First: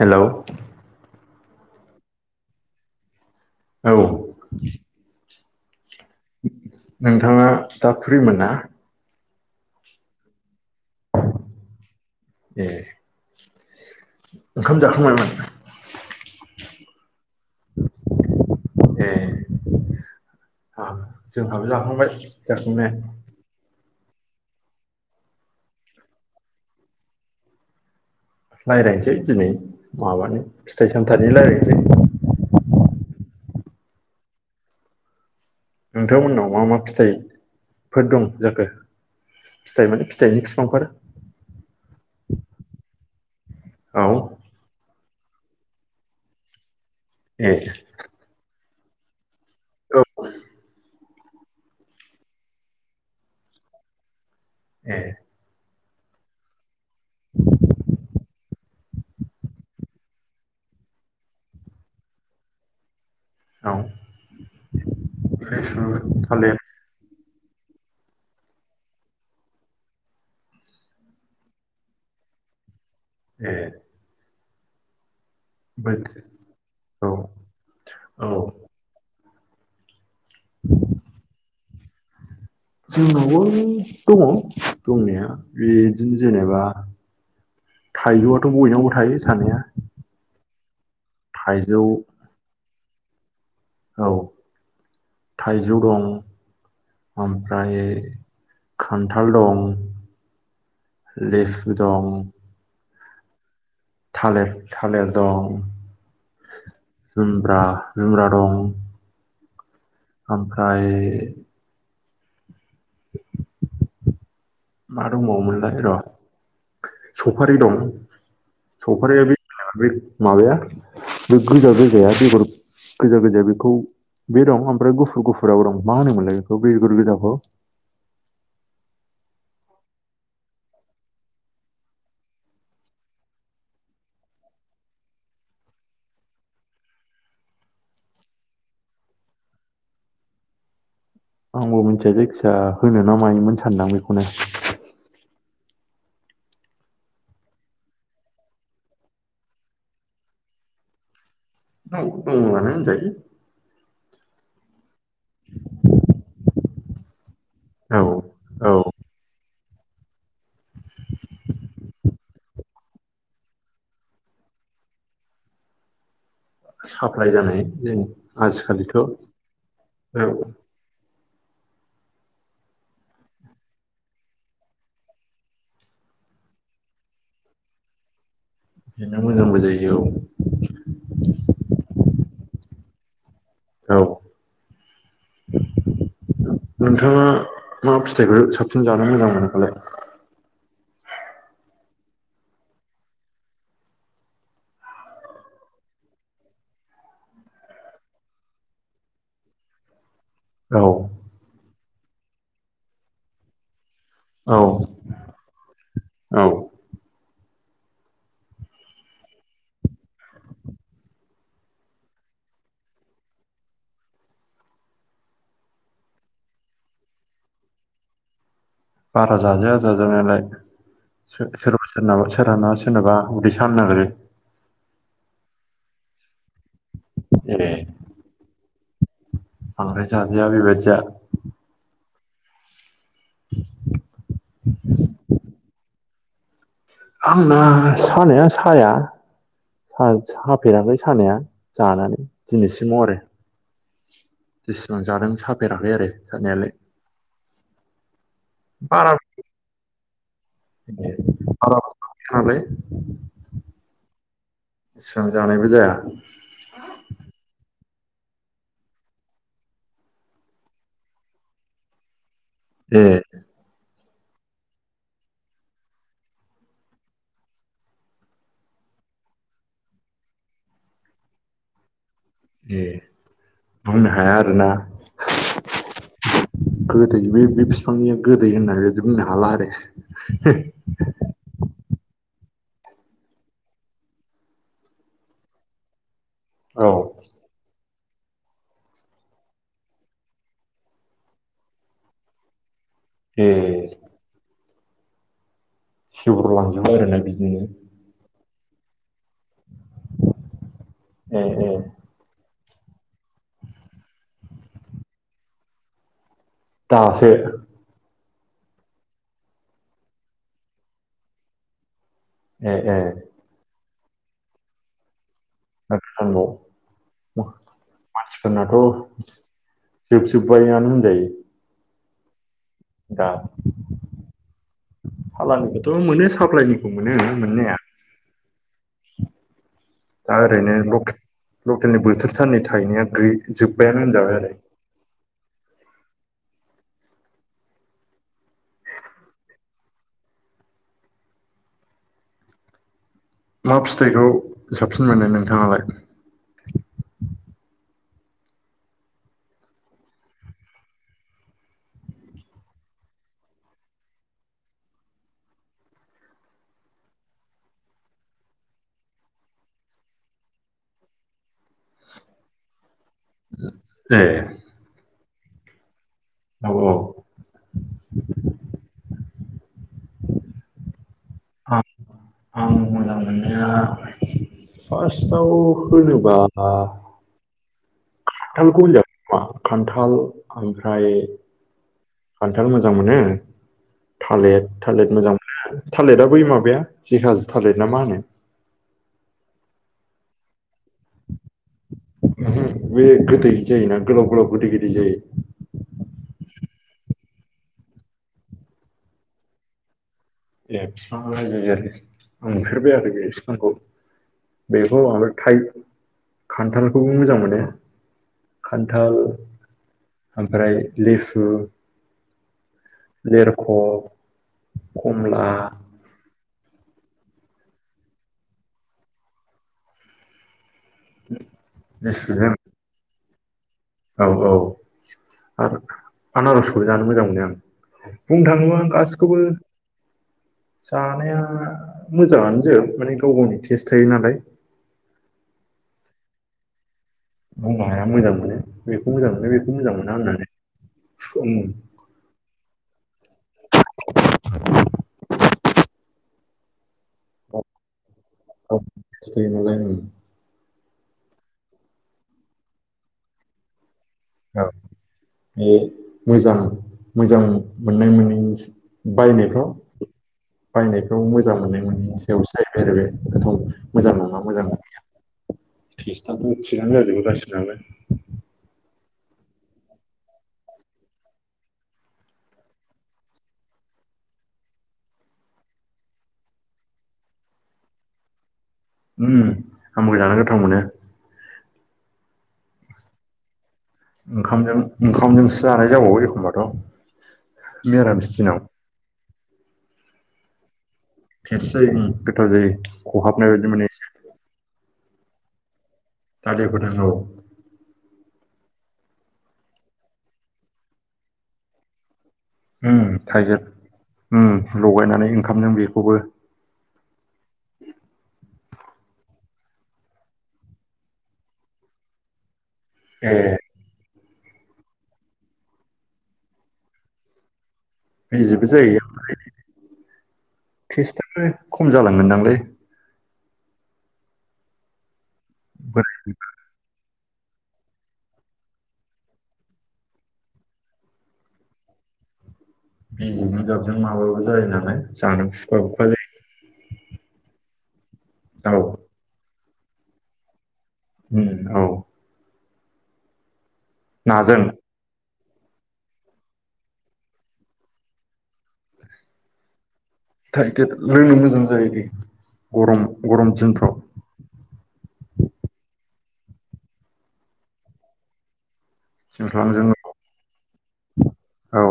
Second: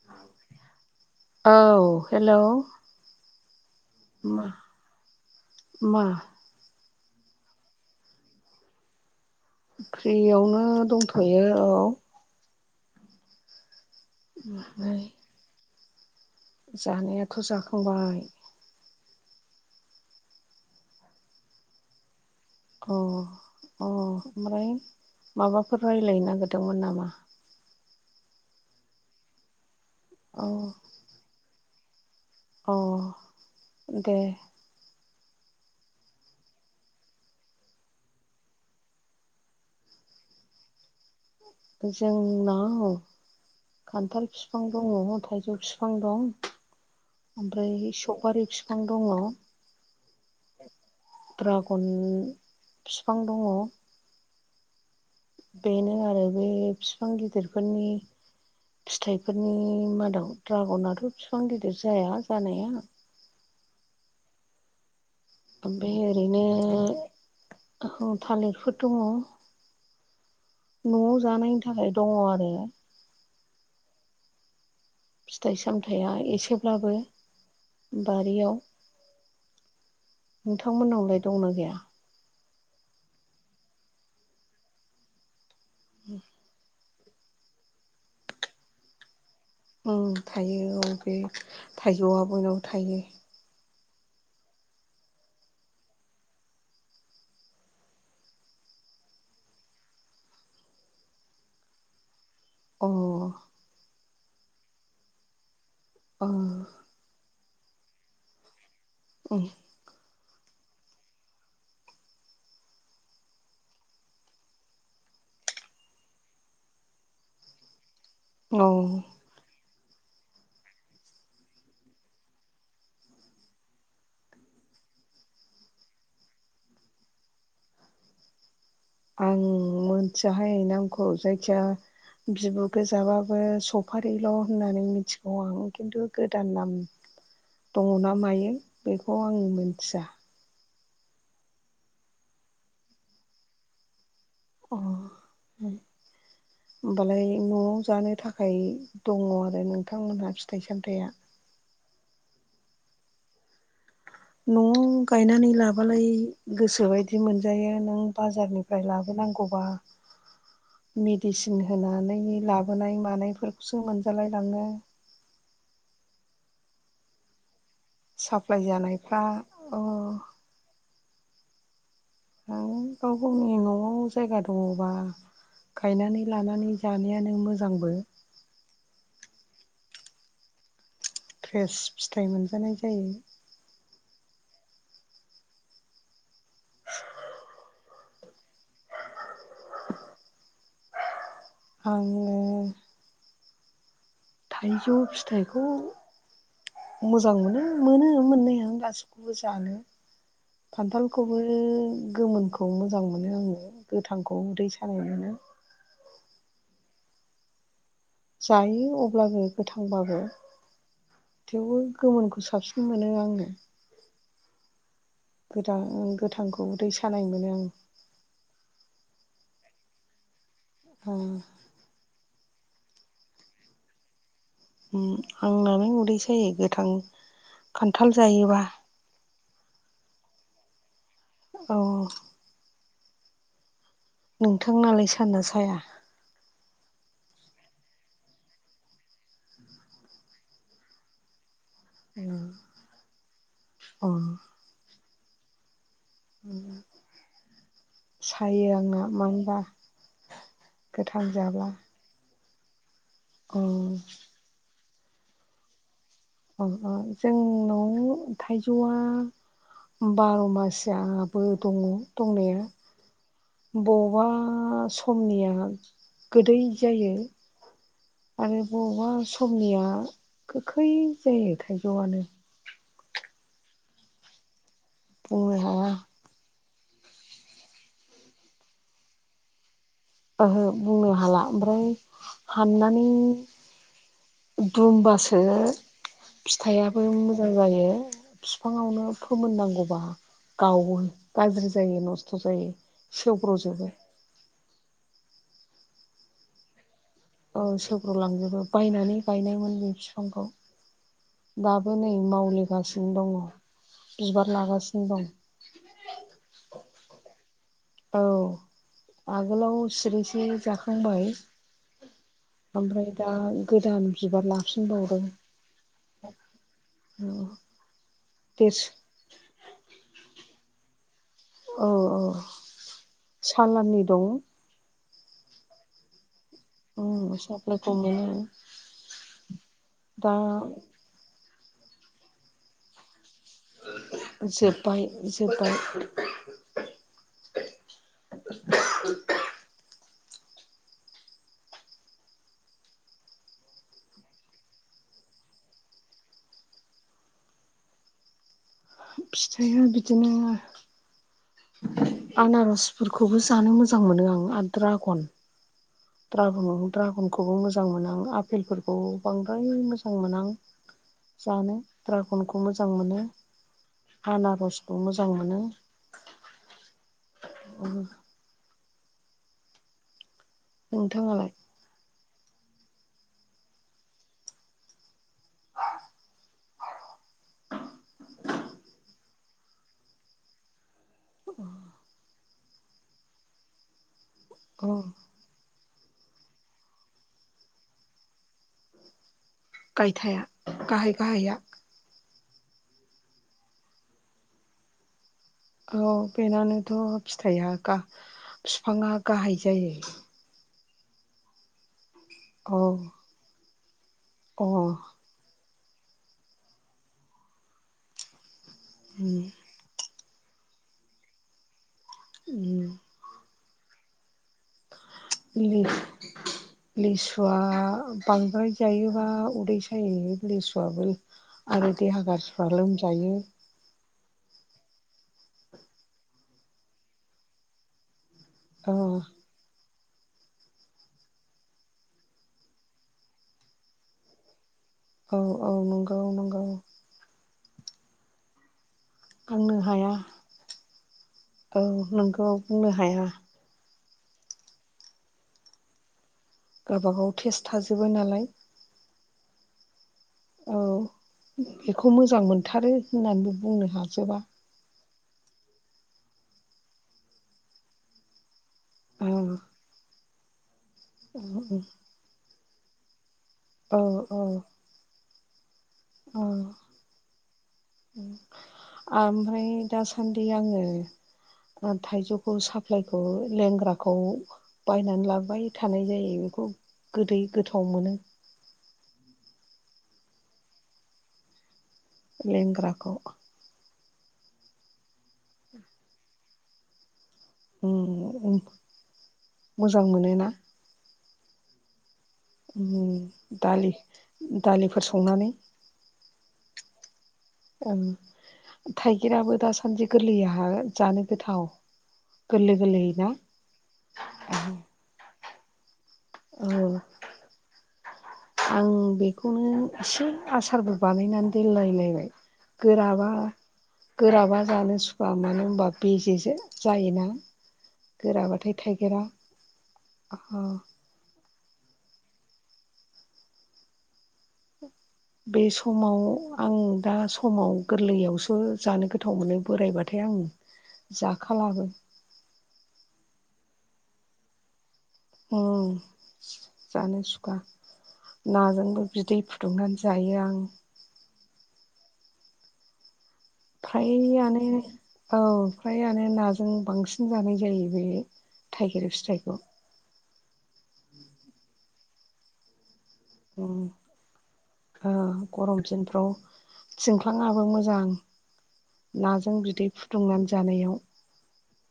हेल' औ हेल' औ मा- मा नोंथाङा दा फ्रिमोन ना? फ्रियावनो दंथ'यो औ। ए ओंखाम ओमफ्राय जाखांबायमोन? जानायाथ' जाखांबाय। ए जोंहाबो जाखांबाय। जाखांनाया अ-अ ओमफ्राय माबाफोर रायज्लायनो नागिरदोंमोन नामा? रायज्लायनोसै दिनै माबानि अ फिथाइ सामथाइनि रायज्लायनोसै। अ दे नोंथांमोननाव मा-मा फिथाइफोर दं जाखो? फिथाइ माने फिथाइनि बिफांफोर जोंनाव औ खान्थाल बि बिफां दङ थाइजौ बिफां दं ए ओमफ्राय सपारि बिफां दङ औ द्रागन बिफां दङ। ए बेनो आरो बे बिफां गिदिरफोरनि फिथाइफोरनि मादाव द्रागनाथ' बिफां गिदिर जाया जानाया औ लिसु ओमफ्राय थालिर ओरैनो थालिरफोर दङ न'आव जानायनि थाखाय दङ आरो। [inaudible] फिथाइ सामथाइया एसेब्लाबो औ औ बारियाव नोंथांमोननावलाय दंना गैया? जोंनावबो दङ दंनाया बिदिनो जेनेबा थाइजौआथ' बयनावबो थायो थानाया ओम थायो औ बे थाइजौ थाइजौआ बयनावबो थायो। औ थाइजौ दं ओमफ्राय खान्थाल दं लेसु दं अ थालिर-थालिर दं अ जुमब्रा-जुमब्रा दं ओम ओमफ्राय मा दंबावोमोनलाय र' सपारि दं औ सपारिया बे बे माबाया बे गोजा गोजाया बेगर गोजा-गोजाया बेखौ बे दं ओमफ्राय गुफुर गुफुरा दं मा होनोमोनलाय बेखौ बेगर गोजाखौ? आं मोनथियाहाय नामखौ जायखिजाया जिबाबो गोजाबाबो सपारिल' होननानै मिथिगौ आं खिन्थु गोदान नाम दङ ना मायो बेखौ आं मोन्थिया। आंबो मिथिया जायखिजाया होनो ना मायोमोन सानदों आं बेखौनो। अ उम होमबालाय न'आव जानो थाखाय दङ आरो नोंथांमोनहा फिथाइ सामथाइया ओ दङआनो होनजायो। न'आव गायनानै लाबालाय गोसोबायदि मोन मोनजायो नों औ औ बाजारनिफ्राय लाबोनांगौबा मेडिसिन होनानै लाबोनाय मानायफोरखौसो मोनजालाय लाङो साप्लााय जानाय जों साप्लाय आजिखालिथ' जानायफ्रा अ औ गाव गावनि न'आव जायगा दङबा गायनानै लानानै जानायानो मोजांबो मोजांबो जायो औ फ्रेस फिथाइ मोनजानाय जायो। औ नोंथाङा मा फिथाइखौ साबसिन जानो मोजां मोनो फालाय आङो थाइजौ फिथाइखौ मोजां मोनो मोनो मोननाय आं गासिखौबो जानो औ खान्थालखौबो गोमोनखौ मोजां मोनो आङो गोथांखौ उदै सानाय मोनो औ जायो अब्लाबो गोथांब्लाबो थेवबो गोमोनखौ साबसिन मोनो आङो गोदा गोथांखौ उदैै सानाय मोनो आं बारा जाजाया जाजानायालाय औ सोरबा सोरनाबा सोरहाबा सोरनाबा उदै स नागिरो आंनानै उदै सायो गोथां ए खान्थाल जायोबा बांद्राय जाजाया बेबायदिया औ [inaudible] नोंथांनालाय सायोना साया आंना सानाया साया साफेराखै सानाया जानानै दिनैसिमाव आरो औ जेसेबां जादों साफेराखै आरो जानायालाय सायो आंना बारा मानो होनबा गोथां [inaudible] औ एसेबां जानायबो जाया अ अ जोंनाव थाइजौआ बार' मासआबो दङ दंनाया एह बबावबा समनिया गोदै जायो आरो बबावबा समनिया गोखै जायो थाइजौआनो ए बुंनो हाया आरोना बुंनो हाया गोदै बे बिफांनिया गोदै होननानैदि बुंनो हाला आरो ओहो बुंनो हाला ओमफ्राय हानानै बुंबासो औ फिथाइयाबो मोजां जायो बिफाङावनो फोमोननांगौबा गावो गाज्रि जायो नस्थ' जायो सेवग्र'जोबो ए [inaudible] औ सेग्र'लांजोबो बायनानै गायनायमोन बे बिफांखौ ए ए दाबोनो नै मावलिगासिनो दङ बिबार लागासिनो दं दासो औ आगोलाव सिरिसे जाखांबाय ए ए ओमफ्राय दा गोदान बिबार लाफिनबावदों नब देरस मानसिफोरनाथ' जोब जोबबायानो होन जायो। औ औ सालाननि दं सालाननिखौथ' मोनो साप्लाायनि अम साप्लाय खौ मोनो। दा ओरैनो ल-लकेलनि बोथोर सानै थायनायाै जोब्बायानो होनजाबाय आरो। बाय जोबबाय [inaudible] मा फिथाइखौ साबसिन मोनो नोंथाङालाय फिथाइया बिदिनो आनारसफोरखौबो जानो मोजां मोनो आं आरो दड्रागन द्रागन दड्रागनखौबो मोजां मोना आं आफपेलफोरखौ बांद्राय मोजां मोना आं जानो दड्रागनखौ मोजां मोनो ए आनारसखौ मोजां मोनो। औ औ नोंथाङालाय आं मोजां मोननाया फार्स्टआव होनोबा खान्थालखौ होनजागोन खोमा खान्थाल ओमफ्राय खान्थाल मोजां मोनो थालिर अ थालिर मोजां थालिरा बै माबाया जेखाजो थालिर ना मा होनो। गायथाया गाहाय गाहाया अमहो बे गोदै जायोना गोलाउ गोलाउ गोदै गोदै जायो। औ बेनानोथ' फिथाइया गा बिफाङा गाहाय जायो। ए बिफाङा गाहाय जायो आरो आं औ नुफेरबाय आरो बे बिफांखौ अ उम बेखौ ओमफ्राय थाइ खान्थालखौबो मोजां मोनो। खान्थाल ओमफ्राय लिसु अम जेर'ख [unintelligible] लिसुआ बांद्राय जायोबा उदै सायो। लिसुआबो आरो देहा लेसुजों गाज्रिफ्रा लोमजायो। औ औ आरो आनारसखौ जानो मोजां मोनो आं। बुंनो थाङोबा औ गासिखौबो जानाया मोजांङानो जोब माने गाव गाव टेस थायोनालाय। औ औ नंगौ नंगौ बुंनो हाया मोजां मोनो बेखौ मोजां मोनो बुंनो बेखौ मोजां हाया मोना होननानै अम औ नोंगौ बुंनो हाया। गावबा गाव [unintelligible] औ बेखौ मोजां मोनथारो होननानैबो बुंनो हाजोबा। औ बे मोजां मोजां मोननाय मोनैनि औ बायनायफ्राव बायनाय खौ मोजां मोनो बेनि सायावसो जाहैबाय बे औ मोजां नंङि औ मोजां नंयिया टेसाथ औ थिक आनो जाजोबो गासिबनाबो ओमफ्राय दासान्दि आङो थाइजौखौ साप्लायखौ लेंग्राखौ बायनानै लाबोबाय थानाय जायो बेखौ गोदै गोथाव मोनो। अम आंबो जानो गोथाव मोनो। लेंग्राखौ ओंखामजों ओंखामजोंसो जानाय जाबावो एखमबाथ' मिरामिस दिनाव उम थेस जायो गोथाव जायो खहाबनाय बायदि मानो दालि दालिफोर संनानै दालिफोर नांगौ औ थाइगिराबो दासान्दि गोरलैहा जानो गोथाव गोरलै उम गोरलै ना थाइगिर लगायनानै ओंखाम नों बेखौबो औ आं बेखौनो एसे आसारबो बानायनानै दोनलायलायबाय गोराबा ए गोराबा जानो सुखवा मानो होनबा बेे जायोना बेजेबो गोराबाथाय जाहै थाइगिरा आ ख्रिस्टआो खम जालङोनदांलै बे बोरै समाव आं दा समाव गोरलैयावसो जानो गोथाव मोनो बोरायबाथाय आं जाखालाबो मेजिकनो गाबजों माबाबो जायो नालाय जानो अ बुखुवा बुखुवा जानो सुखा जायो औ नाजोंबो बिदै फुदुंनानै जायो आं उम औ थाय नाजों आनो औ फ्रायानो नाजों बांसिन जानाय जायो बे थाइगिर फिथाइखौ थाइगिर लोंनो मोजां जायो गरम गरम उम दिनफ्राव गरम दिनफ्राव थिंख्लाङाबो मोजां नाजों सिंख्लांजों बिदै फुदुंनानै जानायाव औ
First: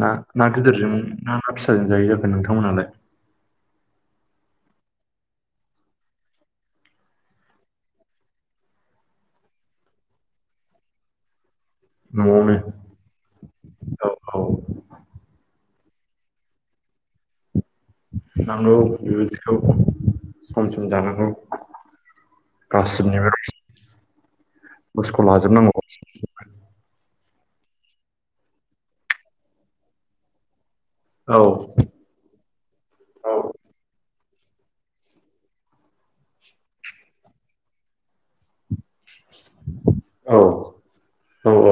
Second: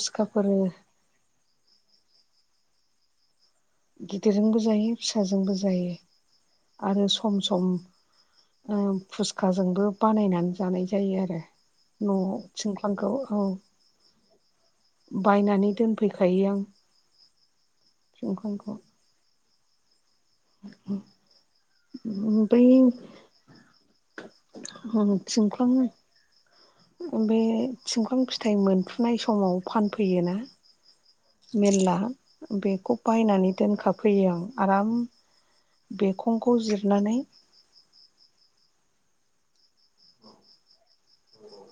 ना ना गिदिरजों ना ना फिसाजों जायो जाखो नोंथांमोनालाय गिदिरजोंबो जायो फिसाजोंबो जायो आरो सम सम फुसखाजोंबो बानायनानै जानाय जायो आरो न'आव न'आवनो थिंख्लांखौ औ औ औ बायनानै दोनफैखायो आं थिंख्लांखौ नंगौ बेबादिखौ सम सम जानांगौ बै गासिबनिबो बुसखौ लाजोबनांगौ थिंख्लां बे थिंख्लां फिथाइ मोनफ्रुनाय समाव फानफैयोना औ मेरला बेखौ बायनानै दोनखाबाय फैयो आं आराम बेखंखौ जिरनानै औ औ